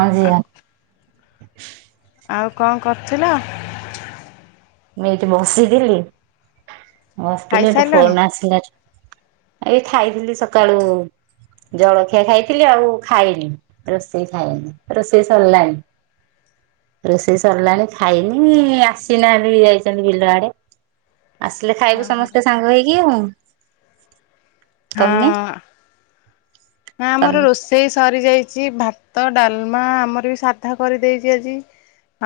ଆଜିୟା। ଆଉ କଣ କରୁଥିଲ? ମୁଁ ଏଇଠି ବସିଥିଲି ବସିଥିଲି ଏଠି ଖାଇସାରିଲଣି? ଫୋନ ଆସିଲା ଏଇ ଖାଇଥିଲି ସକାଳୁ ଜଳଖିଆ ଖାଇଥିଲି ଆଉ ଖାଇନି, ରୋଷେଇ ଖାଇନି ରୋଷେଇ ସରିଲାଣି। ହ ରୋଷେଇ ସରିଲାଣି ଖାଇନି ଆସିଲା। ଯାଇଛନ୍ତି ବିଲ ଆଡ଼େ ଆସିଲେ ଖାଇବୁ ଓହୋ। ସମସ୍ତେ ସାଙ୍ଗ ହେଇକି ଆଉ। ତମେ ହଁ। ନା ଆମର ତମେ ରୋଷେଇ ସ ଯାଇଛି ଭାତ ଡାଲମା ଆମର ବି ସାଧା କରିଦେଇଛି ଆଜି।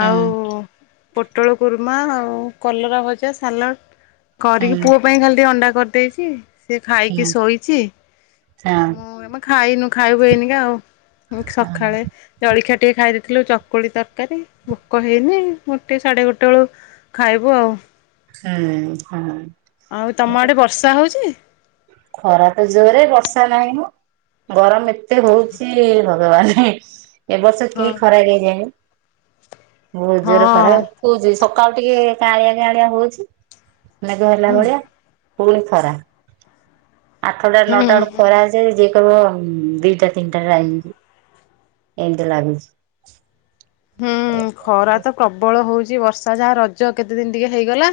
ହୁଁ ଆଉ ପୋଟଳ କୁରୁମା ଆଉ କଲରା ଭଜା ସାଲାଡ଼। କରିକି ହୁଁ ପୁଅ ପାଇଁ ଖାଲି ଟିକେ ଅଣ୍ଡା କରିଦେଇଚି। ସେ ଖାଇକି ହୁଁ ଶୋଇଛି ହଁ ମୁଁ ଖାଇନୁ ଖାଇବୁ ଏଇନିକା ଆଉ ହଁ ସକାଳେ ଜଳଖିଆ ଟିକେ ଖାଇ ଦେଇଥିଲୁ ଚ ଚକୁଳି ତରକାରୀ ଭୋକ ହେଇନି ଗୋଟେ ସାଢ଼େ ଗୋଟେ ବେଳୁ ଖାଇବୁ ଆଉ। ହୁଁ ହଁ। ଆଉ ତମ ଆଡ଼େ ବର୍ଷା ହଉଛି। ଖରା ତ ଜୋରେ ବର୍ଷା ନାହିଁ ମ ଗରମ ଏତେ ହଉଛି। କୁହନି ଏ ବର୍ଷ ହଁ କି ଖରା କେଜାଣି । ବହୁତ୍ ଜୋରେ ଖରା ହଁ [unintelligible] ସକାଳୁ ଟିକେ କାଁଳିଆ କାଁଳିଆ ହଉଚି। ମେଘ ହେଲା ହୁଁ ଭଳିଆ ପୁଣି ଖରା। ଆଠଟା ହୁଁ ନଅଟା ବେଳକୁ ଖରା ହେଇଯାଏ ଯିଏ କହିବ ଦିଟା ତିନିଟା ଟାଇମ୍। ଏମିତି ଲାଗୁଛି। ହୁଁ ଖରା ତ ପ୍ରବଳ ହଉଛି ବର୍ଷା ଯାହା ରଜ କେତେ ଦିନ୍ ଟିକେ ହେଇଗଲା।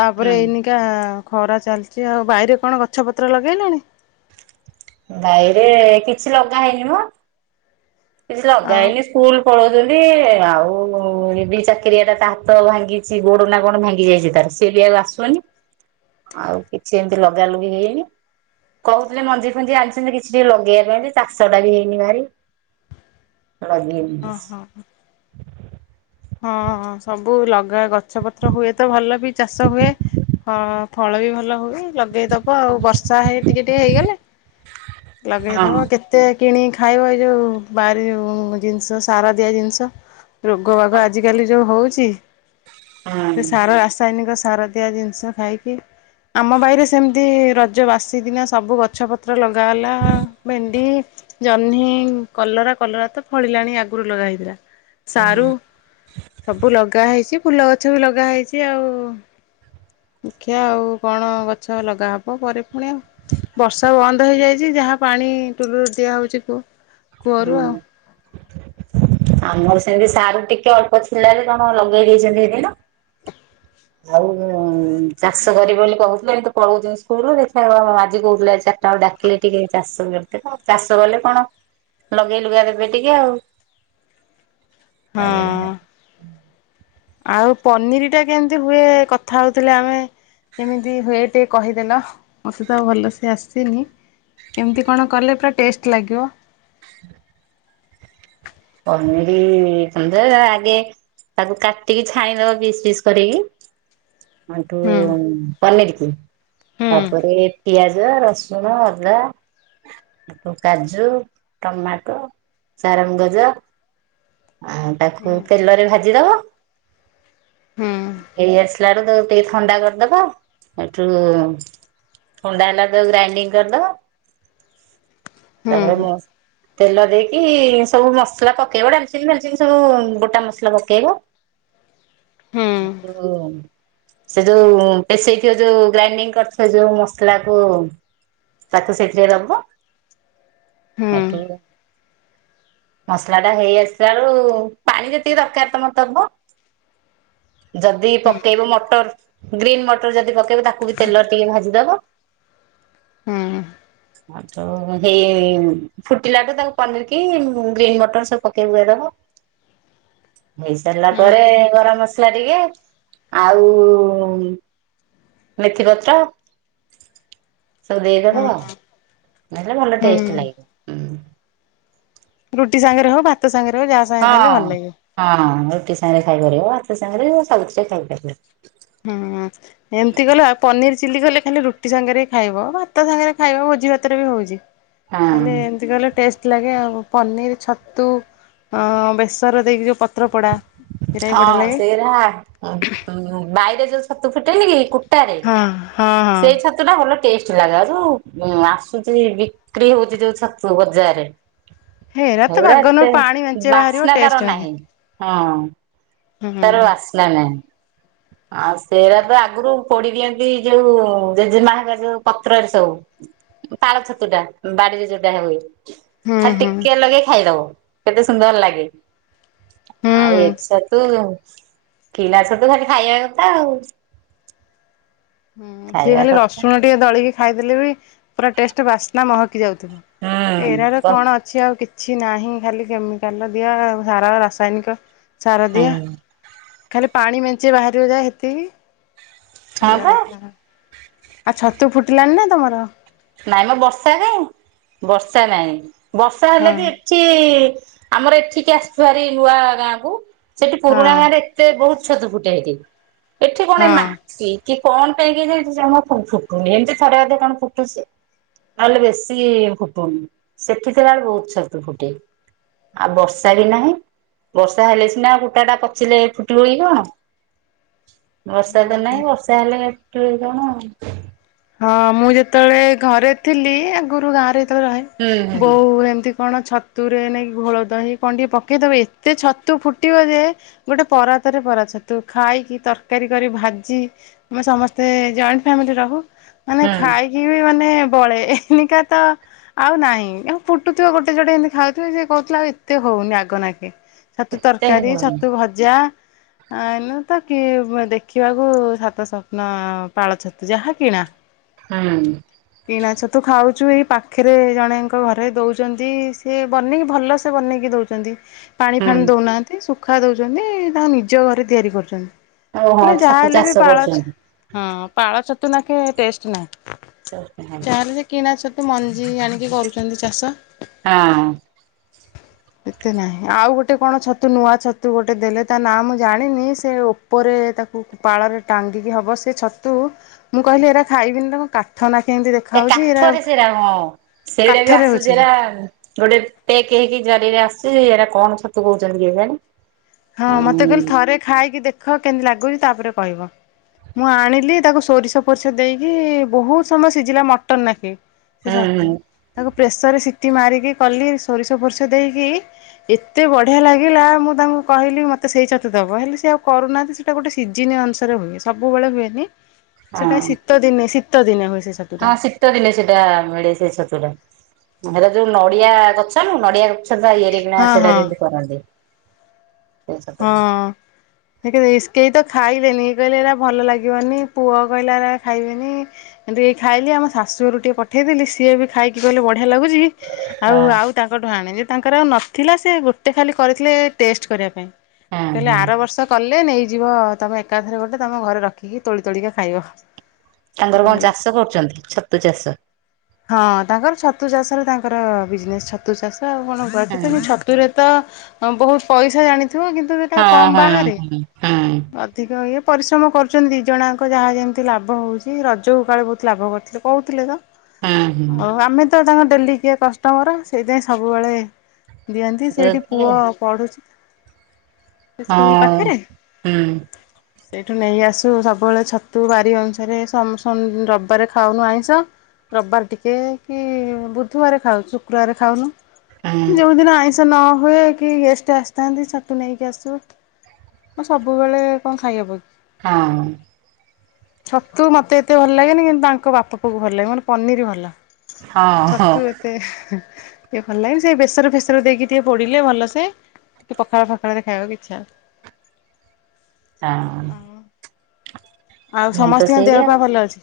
ତାପରେ ହୁଁ ଏଇନିକା ଖରା ଚାଲିଛି ଆଉ ବାଇରେ କଣ ଗଛ ପତ୍ର ଲଗେଇଲେଣି। ବାଇରେ କିଛି ଲଗା ହେଇନି ମ। କିଛି ଲଗା ଆଉ ହେଇନି ସ୍କୁଲ୍ ପଳଉଛନ୍ତି। ଆଉ ଏ ଚାକିରିଆ ଟା ତା ହାତ ଭାଙ୍ଗିଛି ଗୋଡ଼ ନା କଣ ଭାଙ୍ଗି ଯାଇଛି ତାର ସିଏ ବି ଆଉ ଆସୁ ଆଉ କିଛି ଏମିତି ଲଗା ଲଗି ହେଇନି। କହୁଥିଲେ ମଞ୍ଜି ଫଞ୍ଜି ଆଣିଛନ୍ତି କିଛି ଲଗେଇବା ପାଇଁ ଚାଷ ଟା ବି ହେଇନି ବାରି ଲଗେଇନୁ ଓହୋ କିଛି। ହଁ ସବୁ ଲଗା ଗଛ ପତ୍ର ହୁଏ ତ ଭଲ ବି ଚାଷ ହୁଏ ହଁ। ଫଳ ବି ଭଲ ହୁଏ। ଲଗେଇଦବ ଆଉ ବର୍ଷା ହେଇ ଟିକେ ଟିକେ ହେଇଗଲେ ହଁ। ଲଗେଇଦବ କେତେ? କିଣିକି ଖାଇବ ଏଇ ଯୋଉ ବାରି ଜିନିଷ ସାର ଦିଆ ଜିନିଷ। ହଁ ଆଜି କାଲି ଯୋଉ ହଉଚି ସାର ରାସାୟନିକ ସାରଦିଆ ଜିନିଷ ଖାଇକି ଆମ ବାଇରେ ସେମିତି ରଜ ବାସି ଦିନ ସବୁ ଗଛ ପତ୍ର ଲଗା ହେଲା ଭେଣ୍ଡି ଜହ୍ନି, କଲରା, କଲରା ତ ଫଳିଲାଣି ଆଗରୁ ଲଗା ହେଇଥିଲା। ସାରୁ ସବୁ ଲଗା ହେଇଛି ଫୁଲ ଗଛ ବି ଲଗା ହେଇଛି ଆଉ। ଦେଖିଆ ଆଉ କଣ ଗଛ ଲଗାହବ ପରେ ପୁଣି ଆଉ। ବର୍ଷା ବନ୍ଦ ହେଇଯାଇଛି ଯାହା ପାଣି ଟୁଲୁ ରୁ ଦିଆହଉଛି କୂଅ ହୁଁ କୂଅରୁ ଆଉ। [inaudible] ଆମର ସେମିତି ସାରୁ ଟିକେ ଅଳ୍ପ ଥିଲା କଣ ଲଗେଇ ଦେଇଛନ୍ତି ସେଦିନ। ଆଉ ଚାଷ କରିବେ ବୋଲି କହୁଥିଲେ ଇଏ ତ ପଳଉଛନ୍ତି ସ୍କୁଲ୍ ଦେଖିଆ ଆଜି କହୁଥିଲେ ଚା ତାକୁ ଡ଼ାକିଲେ ଟିକେ ଚାଷ କରିଦେବେ ଚାଷ କଲେ କଣ ଲଗେଇ ଲୁଗା ଦେବେ ଟିକେ ଆଉ। ହଁ। ଆଉ ପନିର ଟା କେମତି ହୁଏ କଥା ହଉଥିଲେ ଆମେ? କେମିତି ହୁଏ ଟିକେ କହିଦେଲ ମୋତେ ତ ଭଲସେ ଆସିନି। କେମିତି ତି କଣ କଲେ ପୁରା ଟେଷ୍ଟ୍ ଲାଗିବ। ହୁଁ। [unintelligible] ଆଗେ ତାକୁ କାଟିକି ଛାଣିଇଦବ ପିସ୍ ପିସ୍ କରିକି। ହେଟୁ ହୁଁ। ପନରିକି ହୁଁ ତାପରେ ପିଆଜ ଏ ରସନ, ଅଦା ତା କାଜୁ, ଟମାଟୋ, ଚାରଙ୍ଗଗଜ ଆଉ, ହୁଁ ତାକୁ ତେଲରେ ଭାଜିଦବ ହୁଁ ଏଇ ଆସିଲା ବେଳୁ, ତ ଟିକେ ଥଣ୍ଡା କରିଦବା, ଏଇଠୁ ହଣ୍ଡାଲା ଦ ଗ୍ରାାଇଡିଙ୍ଗ କରିଦବ । ହୁଁ ତାପରେ, ତେଲ ଦେଇକି ସବୁ ମସ ମସଲା ପକେଇବ, ଡାଲଚିନି ସବୁ ଗୋଟା ମସଲା ପକେଇବ । ହୁଁ ଆ [unintelligible] ସେ ଯୋଉ ପେଷେଇଥିବ, ଯୋଉ ଗ୍ରାଇଣ୍ଡିଙ୍ଗ କରିଥିବ, ଯୋଉ ମସଲା କ ତାକୁ ସେଥିରେ ଦବ, ହୁଁ ହେଠୁ ମସଲା ଟା ହେଇ ଆସିଲା ବେଳୁ, ପାଣି ଯେତିକି ଦରକାର ତମର ତମ ଯଦି ପକେଇବ ମଟର ଗ୍ରୀନ୍ ମଟର ଯଦି ପକେଇବେ, ତାକୁ ବି ତେଲ ଟିକେ ଭାଜିଦବ ହୁଁ । ହେଇ ଫୁଟିଲାଠୁ, ତାକୁ ପନିର କି ଗ୍ରୀନ୍ ମଟର ସବୁ ପକେଇପୁକା ଦବ । ହେଇସାରିଲା ହୁଁ ପରେ, ଗରମ ମସଲା ଟିକେ ଆଉ ମେଥିପତ୍ର ଦେଇଦବ, ନ [unintelligible] ଭଲ ହୁଁ ଟେଷ୍ଟ ଲାଗିବ। ରୁଟି ସାଙ୍ଗରେ ହଉ, ଭାତ ସାଙ୍ଗରେ ହଉ ଯାହା ସାଙ୍ଗେ ଖାଇଲେ ହଁ, ଭଲ ଲାଗିବ। ହଁ, ରୁଟି ସାଙ୍ଗରେ ଖାଇପାରିବ, ଭାତ ସାଙ୍ଗରେ ସବୁଛି ଖାଇପାରିବ । ହୁଁ, ଏମତି ଗଲା ପନିର ଚିଲି କଲେ ଖାଲି ରୁଟି ସାଙ୍ଗରେ ଖାଇବ, ଭାତ ସାଙ୍ଗରେ ଖାଇବ ଭୋଜି ଭାତରେ ବି ହଉଛି । ହଁ। ହେଲେ, ଏମିତି କଲେ ଟେଷ୍ଟ ଥିଲାଗେ ଆଉ, ପନିର, ଛତୁ ବେସର ଦେଇକି ଯୋଉ ପତ୍ର ପୋଡ଼ା ସେରା ବି ବଢ଼ିଆ ହଁ ଲାଗେ। ସେଇରାା ବାଇରେ ଯୋଉ ଛତୁ ଫୁଟେନି କି? ହଁ ହଁ ହଁ ସେଇ ଛତୁ ଟା ଭଲ । ଲାଗାଉ, ଯୋଉ ଆସୁଛି ବିକ୍ରି ହଉଛି ଯୋଉ ଛତୁ ବଜାରରେ ହେରା ତ ଏଉଡା ବାଗନରୁ ସେ ପାଣି ମେଞ୍ଚେ ବାହାରିବ ବାସ୍ନା ଟେଷ୍ଟ ତାର ନାହିଁ, ହଁ । ହୁଁ ହୁଁ ତାର ବାସ୍ନା ନାହିଁ। ଆଉ ସେରା ତ ଆଗରୁ ପୋଡି ଦିଅନ୍ତି, ଯୋଉ ଜେଜେମା ହିରିକା ଯୋଉ ପତ୍ରରେ ସବୁ। ପାଳ ଛତୁ ଟା ବାଡିରେ ଯୋଉଟା ହୁଏ। ଖାଲି ହୁଁ ହୁଁ। ଟିକେ ଲଗେଇ ଖାଇଦବ, କେତେ ସୁନ୍ଦର ଲାଗେ। ଆଉ ଏ ହୁଁ ଛତୁ କିଣା ଛତୁ ଖାଲି ଖାଇବା କଥା ଆଉ। ହୁଁ, ସିଏ ଖାଇବା ଖାଲି କଥା ରସୁଣ ଟିକେ ଦଳିକି ଖାଇଦେଲେ ବି, ପୁରା ଟେଷ୍ଟ, ବାସ୍ନା ମହକି ଯାଉଥିବ, ଏରାର ହୁଁ କଣ ଅଛି ଆଉ କିଛି ନାହିଁ ଖାଲି କେମିକାଲ ଦିଆ, ସାର ରାସାୟନିକ ସାରଦିଆ, ହୁଁ ଖାଲି ପାଣି ମେଞ୍ଚେ ବାହାରିବା ଯାହା ହେତିକି। ହ ଖାଇବା ବା। କଥା। ଆଉ ଛତୁ ଫୁଟିଲାନି ନା ତମର? ନାଇଁ ମ ବର୍ଷା କାଇଁ, ବର୍ଷା ନାଇଁ ବର୍ଷା ହେଲେ ହଁ ବି ଏଠି ଆମର ଏଠିକି ଆସିଛୁ ଭାରି ନୂଆ ଗାଁ କୁ, ସେଠି ପୁରୁଣା ହଁ ଗାଁରେ ଏତେ ବହୁତ ଛତୁ ଫୁଟେ ହେଠି, ଏଠି କଣ ଏ ହଁ। ମାଟି କି କଣ ପାଇଁ କି କେଜାଣି ଫୁଟୁନି, ଏମିତି ଥରେ ଆଧେ କଣ ଫୁଟୁଛି। ତାହେଲେ ବେଶୀ ଫୁଟୁନି, ସେଠିଥିଲା ବେଳେ ବହୁତ ଛତୁ ଫୁଟେ। ଆଉ ବର୍ଷା ବି ନାହିଁ, ବର୍ଷା ହେଲେ ସିନା କୁଟା ଟା ପଚିଲେ ଫୁଟିିବିକି କଣ? [inaudible] ବର୍ଷା ତ ନାଇଁ ବର୍ଷା ହେଲେ ଫୁଟିବ କଣ? ହଁ ମୁଁ ଯେତେବେଳେ ଘରେ ଥିଲି, ଆଗରୁ ଗାଁ ରେ ଯେତେବେଳେ ରହେ, ବୋଉ ହୁଁ ଏମିତି କଣ ଛତୁରେ ନାଇକି ଘୋଳ ଦହି କଣ ଟିକେ ପକେଇଦବ, ଏତେ ଛତୁ ଫୁଟିବ ଯେ ଗୋଟେ ପରାତ ପରାତ ଛତୁ ଖାଇକି ତରକାରୀ କରି ଭାଜି ଆ ସମସ୍ତେ ଜଏଣ୍ଟ୍ ଫ୍ୟାମିଲି ରହୁ ମାନେ ଖାଇକି ବି ମାନେ ବଳେ ଏନିକା ତ ଆଉ ନାହିଁ ଆଉ ଫୁଟୁଥିବ ଗୋଟେ ଜୋଡେ ଏମିତି ଖାଉଥିବେ ସିଏ କହୁଥିଲା ଆଉ ଏତେ ହଉନି ଆଗନାଖେ ଛତୁ ତରକାରୀ ହୁଁ ଛତୁ ଭଜା ଆ ଏମିତି ତ କି ଦେଖିବାକୁ ସାତ ସ୍ଵପ୍ନ ପାଳ ଛତୁ ଯାହା କିଣା ହୁଁ କିଣା ଛତୁ ଖାଉ ଯେଉଁ ଏଇ ପାଖେରେ ଜଣେଙ୍କ ଘରେ ଦଉଛନ୍ତି ସିଏ ବନେଇକି ଭଲସେ ବନେଇକି ଦଉଛନ୍ତି। ପାଣି ହୁଁ। ଫାଣି ଦଉନାହାନ୍ତି ଶୁଖା ଦଉଛନ୍ତି ତାଙ୍କ ନିଜ ଘରେ ତିଆରି କରୁଛନ୍ତି। ଓହୋ ହେଲେ ଯାହା ଛତୁ ହେଲେ ବି ଚାଷ ପାଳ ଛ କରୁଛନ୍ତି। ପାଳ ଛତୁ ନାଖେ ଟେଷ୍ଟ ନାହିଁ ହଁ ଯା ହେଲେ କିଣା ଛତୁ ସେ ମଞ୍ଜି ଆଣିକି କରୁଛନ୍ତି ଚାଷ। [inaudible] ଏତେ ନାହିଁ ଆଉ ଗୋଟେ କଣ ଛତୁ ନୂଆ ଛତୁ ଗୋଟେ ଦେଲେ ତା ନା ମୁଁ ଜାଣିନି ସେ ଉପରେ ତାକୁ ପାଳରେ ଟାଙ୍ଗିକି ହବ ସେ ଛତୁ ମୁଁ କହିଲି ଏରା ଖାଇବିନି ତା କାଠ ନାଖିଆ ଏ କାଠରେ ସେରା ହଁ ସେଇଡ଼ା ବି କାଠରେ ଆସୁଛି ହଉଛି। ହେରା ଗୋଟେ ପେକ୍ ହେଇକି ଜରିରେ ଆସୁଛି। ସେ ଏଇା କଣ ଛତୁ କହୁଛନ୍ତି କେଜାଣି? ହଁ ହୁଁ ମତେ କହିଲେ ଥରେ ଖାଇକି ଦେଖ କେମିତି ଲାଗୁଛି ତାପରେ କହିବ। ମୁଁ ଆଣିଲି ତାକୁ ସୋରିଷ ପୋରିଷ ଦେଇକି ବହୁତ ସମୟ ସିଝିଲା ମଟନ ନାଖେ। ସେ ଛତୁ ହୁଁ ତାକୁ ପ୍ରେସରରେ ସିଟି ମାରିକି କଲି ସୋରିଷ ଫୋରିଷ ଦେଇକି ଏତେ ବଢ଼ିଆ ଲାଗିଲା ମୁଁ ତାଙ୍କୁ କହିଲି ମୋତେ ସେଇ ଛତୁ ଦବ ହେଲେ ସିଏ ଆଉ କରୁନାହାନ୍ତି ସେଇଟା ଗୋଟେ ସିଜିିନ ଅନୁସାରେ ହୁଏ ସବୁବେଳେ ହୁଏନି। ସେଟା ହଁ ଶୀତ ଦିନେ ଶୀତ ଦିନେ ହୁଏ। ସେ ହଁ ଛତୁଟା ଶୀତ ଦିନେ ସେଟା ମିଳେ ସେ ଛତୁଟା। ହେଲା ଯୋଉ ନଡିଆ ଗଛ ନୁ ନଡିଆ ଗଛ ତ ଇଏରେ ବିନା ହଁ ସେଟା ହଁ କେମତି କରନ୍ତି। ସେଇ ହଁ ଛତୁଟା [unintelligible] ଖାଇ ଇଏ କହିଲେ ଭଲ ଲାଗିବନି ପୁଅ କହିଲା ଏରା ଖାଇବିନି ହେଟୁ ଖାଇଲି ଆମ ଶାଶୁ ଘର ଟିକେ ପଠେଇଦେଲି ସିଏ ବି ଖାଇକି କଲେ ବଢିଆ ଲାଗୁଛି ହଁ ଆଉ ତାଙ୍କଠୁ ଆଣେ। ତାଙ୍କର ଆଉ ନଥିଲା ସେ ଗୋଟେ ଖାଲି କରିଥିଲେ ଟେଷ୍ଟ କରିବା ପାଇଁ। ହଁ କହିଲେ ହଁ ଆର ବର୍ଷ କଲେ ନେଇ ଯିବ ତମ ଏକାଥରେ ଗୋଟେ ତମ ଘରେ ରଖିକି ତୋଳି ତୋଳିକା ଖାଇବ। ତାଙ୍କର କଣ କହିଲେ ଚାଷ ହଁ କରୁଛନ୍ତି ଛତୁ ଚାଷ। ହଁ ତାଙ୍କର ଛତୁ ଚାଷରେ ତାଙ୍କର ବିଜନେସ ଛତୁ ଚାଷ। ଆଉ କଣ କୁହ ହଁ ତ ମୁ ଛତୁରେ ତ ବହୁତ ପଇସା ଜାଣି ଥିବ କିନ୍ତୁ ଏଟା ହଁ କମ ହଁ ବାହାରେ ହଁ ହଁ ଅଧିକ ଇଏ। ପରିଶ୍ରମ କରୁଛନ୍ତି ଦୁଇ ଜଣଙ୍କ ଯାହା ଯେମିତି ଲାଭ ହେଉଛି ରଜକୁ କାଳେ ବହୁତ ଲାଭ କରିଥିଲେ କହୁଥିଲେ ତ ହଉ ଆମେ ତ ତାଙ୍କ ଡେଲି କିଆ କଷ୍ଟମର ସେଇଥିଇଁ ସବୁବେଳେ। ଦିଅନ୍ତି ହଁ ସେଇଠି ହଁ। ପୁଅ ପଢ଼ୁଛି। ସ୍କୁଲ ହଁ ପାଖରେ। ହୁଁ ସେଇଠୁ ନେଇ ଆସୁ ସବୁବେଳେ ଛତୁ ବାରି ଅନୁସାରେ ରବିବାରେ ଖାଉନୁ ଆଇଁଷ। ରବିବାର ଟିକେ କି ବୁଧବାର ଖାଉ ଶୁକ୍ରବାର ଖାଉନୁ ହୁଁ ଯୋଉ ଦିନ ଆଇଁଷ ନହୁଏ କି ଗେଷ୍ଟ୍ ଆସିଥାନ୍ତି ଛତୁ ନେଇକି ଆସୁ। ମୁଁ ସବୁବେଳେ କଣ ଖାଇହବ କି? ହଁ। ଛତୁ ମତେ ଏତେ ଭଲ ଲାଗେନି କିନ୍ତୁ ତାଙ୍କ ବାପା ପୁଅକୁ ଭଲ ଲାଗେ ମତେ ପନିର ଭଲ ଲାଗେ। ହଁ ହଁ ଛତୁ ଏତେ ହେ ଟିକେ ଭଲ ଲାଗେନି ସେ ବେସର ଫେସର ଦେଇକି ଟିକେ ପୋଡିଲେ ଭଲ ସେ ଟିକେ ପଖାଳ ଫଖାଳ ରେ ଖାଇବା କୁ ଇଛା ହଁ। ଆଉ ମୁ ତ ସମସ୍ତିଙ୍କ ଦେହ ସେଇଆଉ ପା ଭଲ ଅଛି?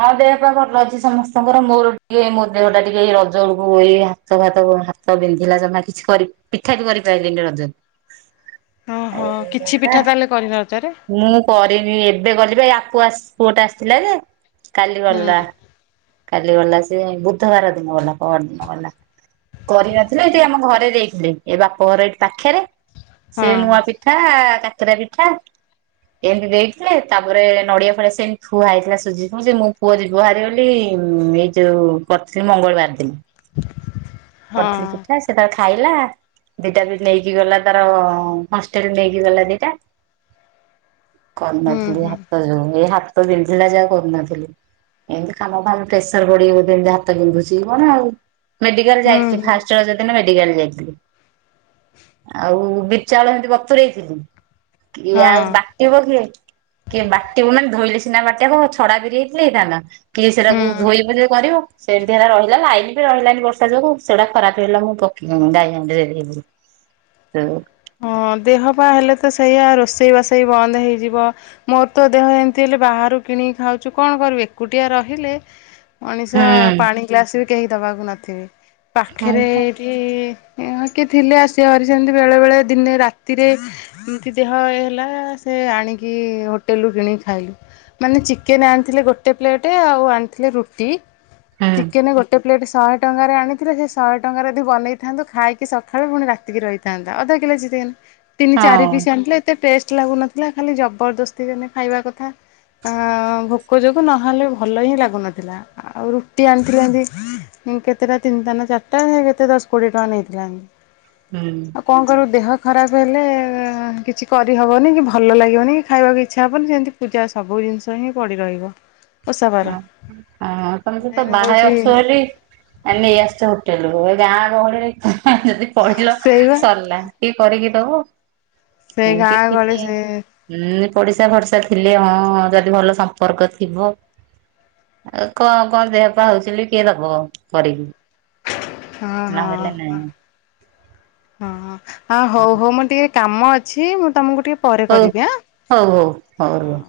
ହଁ ଆଉ ଦେହ ପା ଭଲ ଅଛି ସମସ୍ତଙ୍କର। ମୋର ଟିକେ ମୋ ଦେହ ଟା ଟିକିଏ ଏଇ ରଜ ବେଳକୁ ଏଇ ହାତ ଭାତ ହାତ ବିନ୍ଧିଲା ଜମା କିଛି କରିି ପିଠା ବି କରିପାରିଲିନି ରଜକୁ ଓହୋ କିଛି ପିଠା ତାହେଲେ କରିନରତରେ ମୁଁ କରିବି ଏବେ [unintelligible] ପୁଅଟେ ଆସିଥିଲା ଯେ କାଲି ଗଲା। ହୁଁ। କାଲି ଗଲା ସେ ବୁଧବାର ଦିନ ଗଲା ପଅରଦିନ ଗଲା। କରିନଥିଲେ ଏଠି ଆମ ଘରେ ଦେଇଥିଲେ ଏ ବାପଘର ଏଇଠି ପାଖରେ ସେ ହଁ ମୁଁଆ ପିଠା କାକରା ପିଠା ଏମିତି ଦେଇ ଥିଲେ ତାପରେ ନଡିଆ ଫଡିଆ ସେମିତି ଠିଆ ହେଇଥିଲା ସୁଜି ମୋ ପୁଅ ଯିବହାରି ବୋଲି ଏଇ ଯୋଉ କରିଥିଲି ମଙ୍ଗଳବାର ଦିନ। ହଁ କରିଥିଲି ପିଠା ସେଟା ଖାଇଲା ଦିଟା ବି ନେଇକି ଗଲା ତାର ହଷ୍ଟେଲ ନେଇକି ଗଲା ଦିଟା। ହ [inaudible] କରିନଥିଲି ହାତ ଯୋଗୁ ଏଇ ହାତ ବିନ୍ଧିଲା ଯେ ଆଉ କରୁନଥିଲି। ଏମିତି କାମ ଫାମ ପ୍ରେସର ପଡିଯାଉଛି ଏମିତି ହାତ ବିନ୍ଧୁଛିି କଣ? ମେଡିକାଲ ହୁଁ ଯାଇଥିଲି ହୁଁ ଫାର୍ଷ୍ଟ ରଜଦିନ ମେଡି ଯାଇଥିଲି ଆଉ ବିରି ଚାଉଳ ହେମତି ବତୁରେଇଥିଲି। କିଏ ଆଉ ହଁ ବାଟିବ କିଏ କିଏ ବାଟିବ ନା ଧୋଇଲେ ସିନା ବାଟିଆ କ ଛଡା ବିରି ହେଇଥିଲେ ହେଇଥାନ୍ତା କିଏ ସେଟାକୁ ହୁଁ। ଧୋଇବ ଯେ କରିବ। ସେମିତି ହେଲା ରହିଲା ଲାଇନ ବି ରହିଲାନି ବର୍ଷା ଯୋଗୁ ସେଟା ଖରାପ ହେଇଗଲା ପକ ମୁଁ ଗାଈ ହାଣ୍ଡିରେ ଦେଇଦେଲି। ହଁ ଦେହପା ହେଲେ ତ ସେଇଆା ରୋଷେଇ ବାସ ବନ୍ଦ ହେଇଯିବ ମୋର ତ ଦେହ ଏମିତି ବାହାରୁ କିଣିକି ଖାଉଛୁ, କଣ କରିବି ଏକୁଟିଆ ରହିଲେ। ମଣିଷ ପାଣି ଗ୍ଲାସ ବି କେହି ଦବାକୁ ନଥିବେ ହୁଁ ପାଖରେ ଏଠି କିଏ ଥିଲେ ଆସିଅହରି ସେମିତି ବେଳେ ବେଳେ ଦିନେ ରାତିରେ ଏମିତି ଦେହ ହେଲା ସେ ଆଣିକି ହୋଟେଲରୁ କିଣିକି ଖାଇଲୁ। ମାନେ ଚିକେନ ଆଣିଥିଲେ ଗୋଟେ ପ୍ଲେଟ ଆଉ ଆଣିଥିଲେ ରୁଟି, ହଁ ଚିକେନ ଗୋଟେ ପ୍ଲେଟ୍ ଶହେ ଟଙ୍କାରେ ଆଣିଥିଲେ ସେ ଶହେ ଟଙ୍କାରେ ଯଦି ବନେଇଥାନ୍ତୁ ଖାଇକି ସକାଳୁ ପୁଣି ରାତିକି ରହିଥାନ୍ତା ଅଧା [unintelligible] ତିନି ଚାରି ପିସ୍ ଆଣିଥିଲେ ଏତେ ଟେଷ୍ଟ ଲାଗୁନଥିଲା ଖାଲି ଜବରଦସ୍ତି ଯେମିତି ଖାଇବା କଥା। ଅ ଭୋକ ଯୋଗୁ ନହେଲେ ଭଲ ହିଁ ଲାଗୁନଥିଲା ଆଉ ରୁଟି ଆଣିଥିଲେ ହେନ୍ତି। କେତେଟା ତିନିଟା ନା ଚାରିଟା କେତେ ଦଶ କୋଡ଼ିଏ ଟଙ୍କା ନେଇଥିଲା ଏ ହୁଁ। ଦେହ ଖରାପ ହେଲେ କିଛି କରିହବନି କି ଭଲ ଲାଗିବନି କି ଖାଇବାକୁ ଇଚ୍ଛା ହବନି ଯେମିତି ପୂଜା ସବୁ ଜିନିଷ ହିଁ ପଡି ରହିବ। ଓଷା ବାର। ହ ହଁ ତମେ ସ ତ ମେନ୍ ବାହାରେ ହଉଛି ଅଛ ବୋଲି ନେଇ ଆସୁଛ ହୋଟେଲରୁ ଗାଁ ଗହଳିରେ ଯଦି ପଡ଼ିଲ ସେଇବା ସରିଲା କିଏ କରିକି ଦବ? ସେ ଗାଁ ଏମତି ଗହଳି ଥିଲି ସେ ଉଁ ପଡିଶା ଭରଷା ଥିଲେ ହଁ ଯଦି ଭଲ ସମ୍ପର୍କ ଥିବ ଆଉ କଣ କଣ ଦେହ ପା ହଉଚି ବୋଲି କିଏ ଦବ କରିକି। ହଁ ହଁ ନହେଲେ ନାଇଁ ହଁ ଆ ହଉ ହଉ ମୁଁ ଟିକେ କାମ ଅଛି ମୁଁ ତମକୁ ଟିକେ ପରେ ହଉ କରିବି ଆଁ ହଉ ହଉ ହ। ରୁହ।